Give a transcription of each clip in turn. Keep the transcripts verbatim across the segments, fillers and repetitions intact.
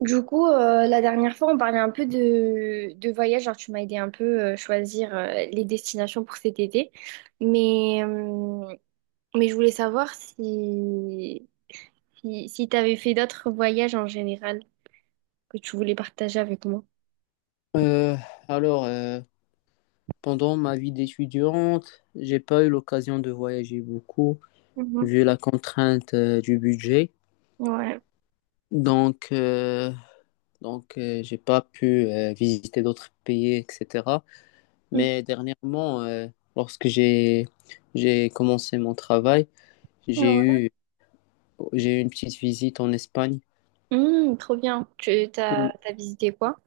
Du coup, euh, la dernière fois, on parlait un peu de, de voyage. Genre, tu m'as aidé un peu euh, choisir euh, les destinations pour cet été. Mais, euh, mais je voulais savoir si, si, si tu avais fait d'autres voyages en général que tu voulais partager avec moi. Euh, alors, euh, Pendant ma vie d'étudiante, j'ai pas eu l'occasion de voyager beaucoup Mhm. vu la contrainte euh, du budget. Ouais. Donc, euh, donc euh, j'ai pas pu euh, visiter d'autres pays, et cætera. Mhm. Mais dernièrement, euh, lorsque j'ai j'ai commencé mon travail, j'ai Ouais. eu j'ai eu une petite visite en Espagne. Hum, trop bien. Tu t'as, t'as visité quoi?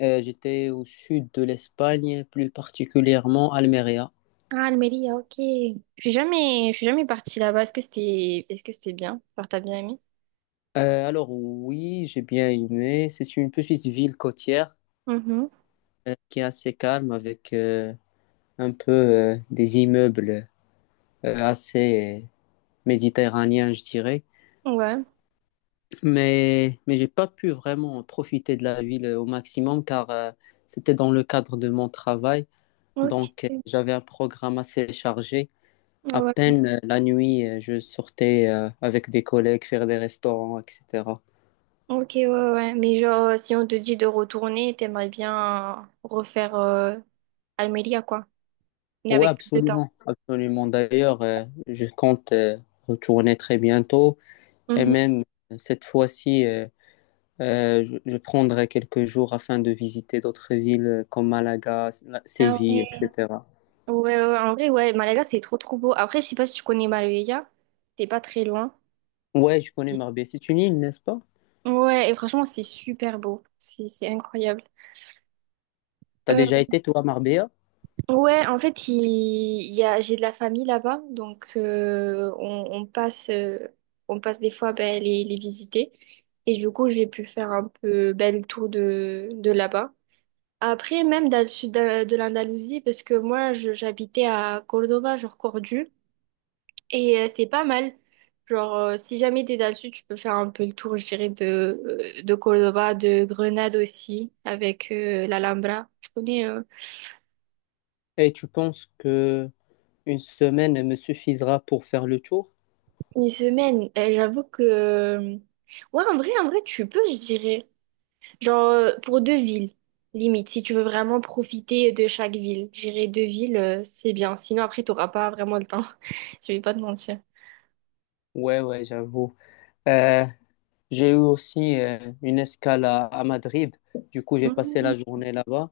Euh, j'étais au sud de l'Espagne, plus particulièrement Almeria. Ah, Almeria, ok. Je suis jamais, je suis jamais partie là-bas. Est-ce que c'était, est-ce que c'était bien? Genre, t'as bien aimé? Euh, alors oui, j'ai bien aimé. C'est une petite ville côtière Mhm. euh, qui est assez calme avec euh, un peu euh, des immeubles euh, assez euh, méditerranéens, je dirais. Ouais. Mais mais j'ai pas pu vraiment profiter de la ville au maximum car euh, c'était dans le cadre de mon travail. Donc Ok. euh, j'avais un programme assez chargé. À Ouais. peine euh, la nuit, euh, je sortais euh, avec des collègues faire des restaurants, et cætera. Ok, ouais, ouais. Ouais. Mais genre, euh, si on te dit de retourner, t'aimerais bien refaire euh, Almeria, quoi. Mais Oui, avec plus de temps. absolument, absolument. D'ailleurs, euh, je compte euh, retourner très bientôt et Mhm. même euh, cette fois-ci, euh, euh, je, je prendrai quelques jours afin de visiter d'autres villes euh, comme Malaga, S- la- Ah Séville, ouais. et cætera. Ouais, ouais, ouais. En vrai, ouais, Malaga, c'est trop, trop beau. Après, je sais pas si tu connais Marbella. T'es pas très loin. Ouais, je connais Marbella. C'est une île, n'est-ce pas? Ouais, et franchement, c'est super beau. C'est, c'est incroyable. T'as Euh, déjà été, toi, à Marbella? ouais, en fait, il, il y a, j'ai de la famille là-bas. Donc, euh, on, on passe, euh, on passe des fois ben, les, les visiter. Et du coup, j'ai pu faire un peu ben, le tour de, de là-bas. Après, même dans le sud de, de l'Andalousie, parce que moi, je- j'habitais à Cordoba, genre Cordoue, et euh, c'est pas mal. Genre, euh, si jamais t'es dans le sud, tu peux faire un peu le tour, je dirais, de, euh, de Cordoba, de Grenade aussi, avec euh, l'Alhambra. Je connais euh, Et tu penses que une semaine me suffisera pour faire le tour? une semaine. Euh, j'avoue que, euh, ouais, en vrai, en vrai, tu peux, je dirais. Genre, euh, pour deux villes, limite, si tu veux vraiment profiter de chaque ville. Je dirais deux villes, euh, c'est bien. Sinon, après, t'auras pas vraiment le temps. Je vais pas te mentir. Ouais, ouais, j'avoue. Euh, j'ai eu aussi euh, une escale à à Madrid. Du coup, j'ai passé la Mhm. journée là-bas.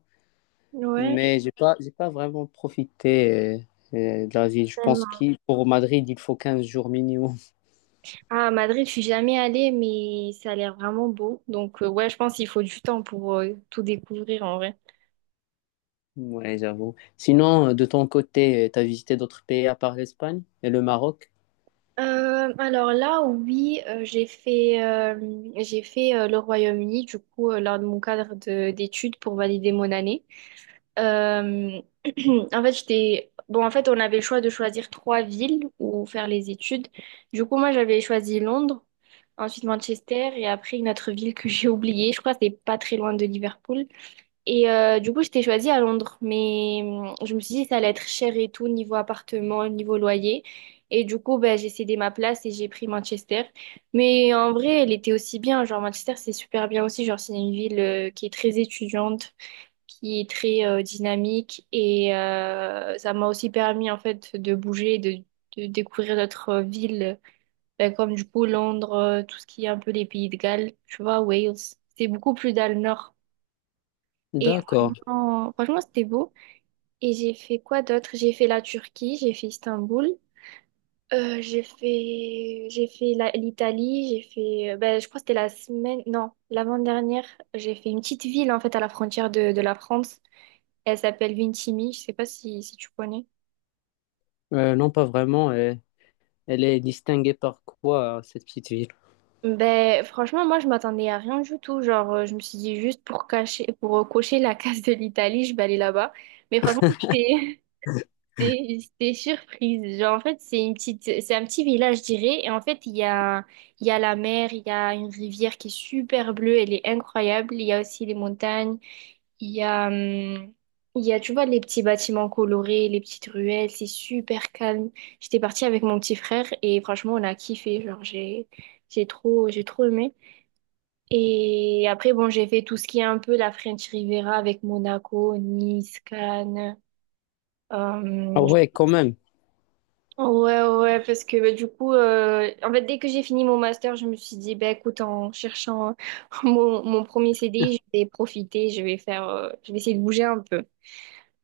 Ouais, Mais j'ai pas, j'ai pas vraiment profité euh, euh, de la ville. Je pense tellement. qu'il pour Madrid, il faut quinze jours minimum. Ah, Madrid, je suis jamais allée, mais ça a l'air vraiment beau. Donc, euh, ouais, je pense qu'il faut du temps pour euh, tout découvrir en vrai. Ouais, j'avoue. Sinon, euh, de ton côté, tu as visité d'autres pays à part l'Espagne et le Maroc? Euh, alors là, oui, euh, j'ai fait, euh, j'ai fait euh, le Royaume-Uni, du coup, euh, lors de mon cadre de- d'études pour valider mon année. Euh, En fait, j'étais. Bon, en fait, on avait le choix de choisir trois villes où faire les études. Du coup, moi, j'avais choisi Londres, ensuite Manchester, et après une autre ville que j'ai oubliée. Je crois que c'est pas très loin de Liverpool. Et euh, du coup, j'étais choisie à Londres, mais hum, je me suis dit que ça allait être cher et tout, niveau appartement, niveau loyer. Et du coup, ben, j'ai cédé ma place et j'ai pris Manchester. Mais en vrai, elle était aussi bien. Genre, Manchester, c'est super bien aussi. Genre, c'est une ville euh, qui est très étudiante, qui est très euh, dynamique. Et euh, ça m'a aussi permis, en fait, de bouger, de, de découvrir d'autres euh, villes, ben, comme du coup Londres, euh, tout ce qui est un peu les pays de Galles, tu vois, Wales. C'est beaucoup plus dans le nord. Et D'accord. franchement, franchement, c'était beau. Et j'ai fait quoi d'autre? J'ai fait la Turquie, j'ai fait Istanbul, euh, j'ai fait, j'ai fait la- l'Italie, j'ai fait, euh, ben, je crois que c'était la semaine, non, l'avant-dernière, j'ai fait une petite ville en fait à la frontière de, de la France. Elle s'appelle Vintimille, je sais pas si, si tu connais. Euh, non, pas vraiment. Euh, elle est distinguée par quoi, cette petite ville? Ben, franchement, moi, je m'attendais à rien du tout. Genre, euh, je me suis dit juste pour cacher, pour euh, cocher la case de l'Italie, je vais aller là-bas. Mais franchement, c'est- J'étais j'étais surprise. Genre, en fait, c'est une petite, c'est un petit village, je dirais. Et en fait, il y a, il y a la mer, il y a une rivière qui est super bleue, elle est incroyable. Il y a aussi les montagnes. Il y a, hum, il y a, tu vois, les petits bâtiments colorés, les petites ruelles, c'est super calme. J'étais partie avec mon petit frère et franchement, on a kiffé. Genre, j'ai, j'ai trop, j'ai trop aimé. Et après, bon, j'ai fait tout ce qui est un peu la French Riviera avec Monaco, Nice, Cannes. Ah Euh, ouais, quand même. Ouais, ouais, ouais, parce que bah, du coup, euh, en fait, dès que j'ai fini mon master, je me suis dit, bah, écoute, en cherchant euh, mon, mon premier C D I, je vais profiter, je vais faire, euh, je vais essayer de bouger un peu.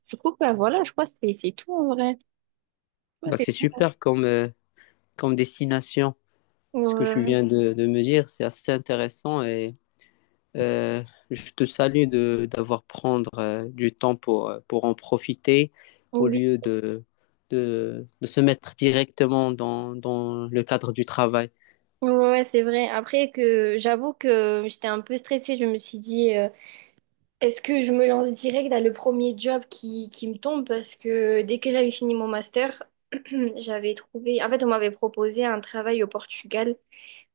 Du coup, bah, voilà, je crois que c'est c'est tout en vrai. Je crois que Bah, c'est c'est tout. super comme, euh, comme destination. Ce que tu Ouais, viens de, de me dire, c'est assez intéressant et Euh, je te salue de d'avoir prendre euh, du temps pour, euh, pour en profiter au oui, lieu de, de, de se mettre directement dans, dans le cadre du travail. ouais, ouais, ouais, c'est vrai. Après que j'avoue que j'étais un peu stressée, je me suis dit, euh, est-ce que je me lance direct dans le premier job qui, qui me tombe? Parce que dès que j'avais fini mon master, j'avais trouvé, en fait, on m'avait proposé un travail au Portugal.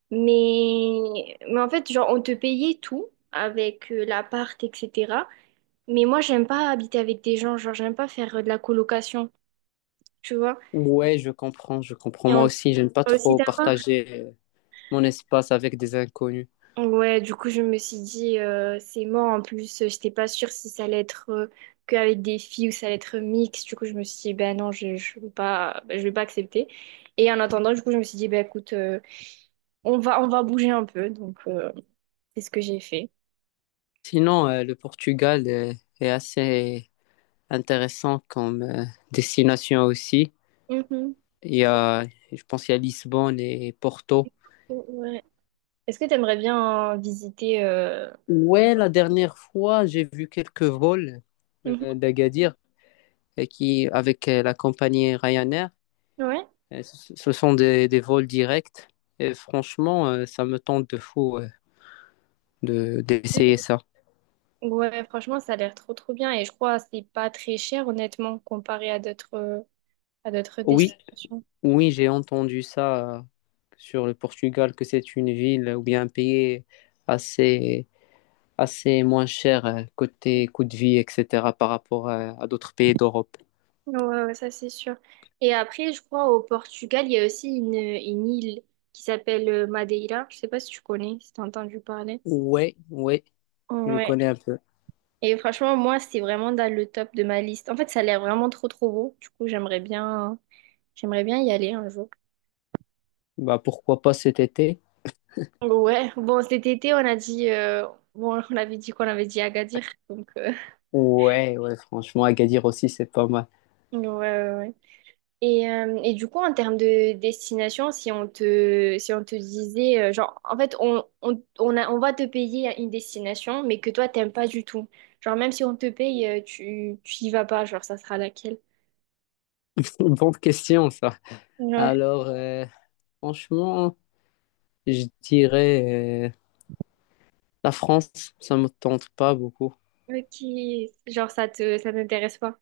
Mais, mais en fait, genre, on te payait tout avec euh, l'appart, et cetera. Mais moi, j'aime pas habiter avec des gens, genre, j'aime pas faire euh, de la colocation, tu vois. Ouais, je comprends, je comprends. Et Moi on aussi, j'aime pas peut aussi trop t'avoir. partager euh, mon espace avec des inconnus. Ouais, du coup, je me suis dit, euh, c'est mort. En plus, euh, j'étais pas sûre si ça allait être euh, qu'avec des filles ou ça allait être mixte. Du coup, je me suis dit, ben non, je, je veux pas, ben, je vais pas accepter. Et en attendant, du coup, je me suis dit, ben écoute, euh, on va, on va bouger un peu. Donc, euh, c'est ce que j'ai fait. Sinon, euh, le Portugal euh, est assez intéressant comme euh, destination aussi. Mhm. Il y a, je pense, il y a Lisbonne et Porto. Ouais. Est-ce que tu aimerais bien visiter euh, Ouais, la dernière fois, j'ai vu quelques vols euh, Mhm. d'Agadir euh, qui, avec euh, la compagnie Ryanair. Ouais. Euh, ce ce sont des, des vols directs. Et franchement, euh, ça me tente de fou euh, de, d'essayer ça. Ouais, franchement, ça a l'air trop trop bien et je crois que c'est pas très cher honnêtement comparé à d'autres à d'autres Oui, destinations. oui, j'ai entendu ça euh, sur le Portugal, que c'est une ville ou bien un pays assez, assez moins cher euh, côté coût de vie, et cætera, par rapport à, à d'autres pays d'Europe. Ouais, ouais, ça c'est sûr. Et après, je crois au Portugal, il y a aussi une, une île qui s'appelle euh, Madeira. Je sais pas si tu connais, si t'as entendu parler. Ouais, ouais, je Ouais. connais un peu. Et franchement, moi, c'est vraiment dans le top de ma liste. En fait, ça a l'air vraiment trop trop beau. Du coup, j'aimerais bien j'aimerais bien y aller un jour. Bah, pourquoi pas cet été? Ouais, bon, cet été, on a dit, euh, bon, on avait dit qu'on avait dit Agadir, donc, euh, Ouais, ouais, franchement, Agadir aussi, c'est pas mal. ouais, ouais, ouais. Et, euh, et du coup, en termes de destination, si on te, si on te disait, euh, genre, en fait, on, on, on a, on va te payer une destination, mais que toi, t'aimes pas du tout. Genre, même si on te paye, euh, tu, tu y vas pas, genre, ça sera laquelle? Bonne question, ça. Ouais. Alors, euh, franchement, je dirais euh, la France, ça me tente pas beaucoup. Ok, genre, ça te, ça t'intéresse pas?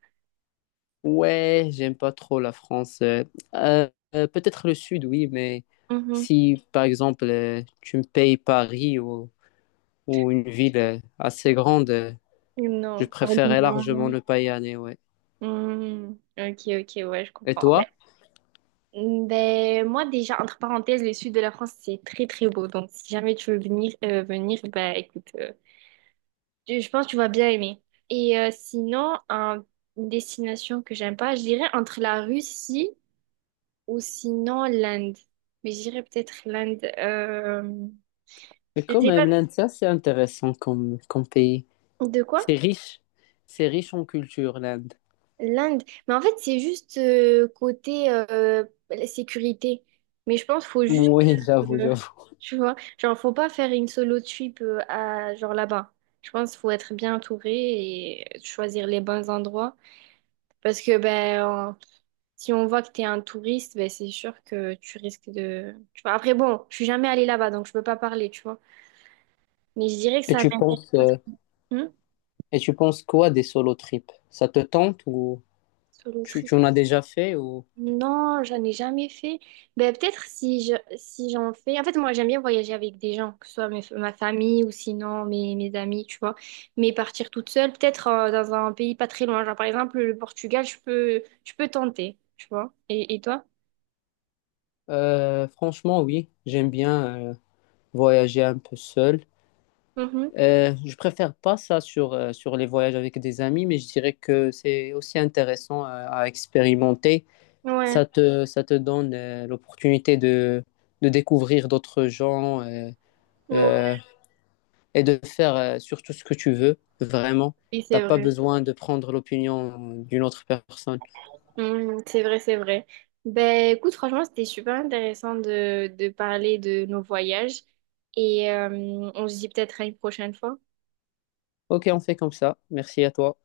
Ouais, j'aime pas trop la France. Euh, euh, euh, Peut-être le Sud, oui, mais Mhm. si, par exemple, euh, tu me payes Paris ou, ou une ville euh, assez grande, euh, je Non. Par préférerais largement Lyon. ne pas y aller, ouais. Mhm. Ok, ok, ouais, je Et comprends. Ben. toi? Mm, Ben, moi, déjà, entre parenthèses, le sud de la France, c'est très, très beau. Donc, si jamais tu veux venir, euh, venir, ben, écoute, euh, je je pense que tu vas bien aimer. Et euh, sinon, un- une destination que j'aime pas, je dirais entre la Russie ou sinon l'Inde. Mais je dirais peut-être l'Inde. Euh, Mais Je quand sais pas même, l'Inde, ça, c'est intéressant comme, comme pays. de quoi? C'est riche, c'est riche en culture, l'Inde. L'Inde, mais en fait, c'est juste euh, côté euh, la sécurité. Mais je pense qu'il faut juste, Oui, j'avoue, euh, j'avoue. tu vois, genre, faut pas faire une solo trip euh, à, genre là-bas. Je pense qu'il faut être bien entouré et choisir les bons endroits. Parce que ben, en- si on voit que tu es un touriste, ben, c'est sûr que tu risques de. Tu vois, après, bon, je suis jamais allée là-bas, donc je peux pas parler, tu vois. Mais je dirais que Et ça tu m'intéresse penses, pas euh, trop. Hmm. et tu penses quoi des solo trips? Ça te tente ou Solo tu, trip. tu en as déjà fait ou Non, j'en ai jamais fait. Ben, peut-être si je, si j'en fais. En fait, moi, j'aime bien voyager avec des gens, que ce soit mes- ma famille ou sinon mes, mes amis, tu vois. Mais partir toute seule, peut-être euh, dans un pays pas très loin. Genre, par exemple, le Portugal, je peux, je peux tenter, tu vois. Et, et toi? Euh, franchement, oui, j'aime bien euh, voyager un peu seul. Mhm. Euh, je préfère pas ça sur, euh, sur les voyages avec des amis, mais je dirais que c'est aussi intéressant euh, à expérimenter. Ouais, Ça te, ça te donne euh, l'opportunité de, de découvrir d'autres gens. euh, ouais. euh, et de faire euh, surtout ce que tu veux, vraiment. Oui, c'est T'as pas vrai. besoin de prendre l'opinion d'une autre personne. Mhm, c'est vrai, c'est vrai. Ben, écoute, franchement, c'était super intéressant de, de parler de nos voyages. Et euh, on se dit peut-être à une prochaine fois. Ok, on fait comme ça. Merci à toi.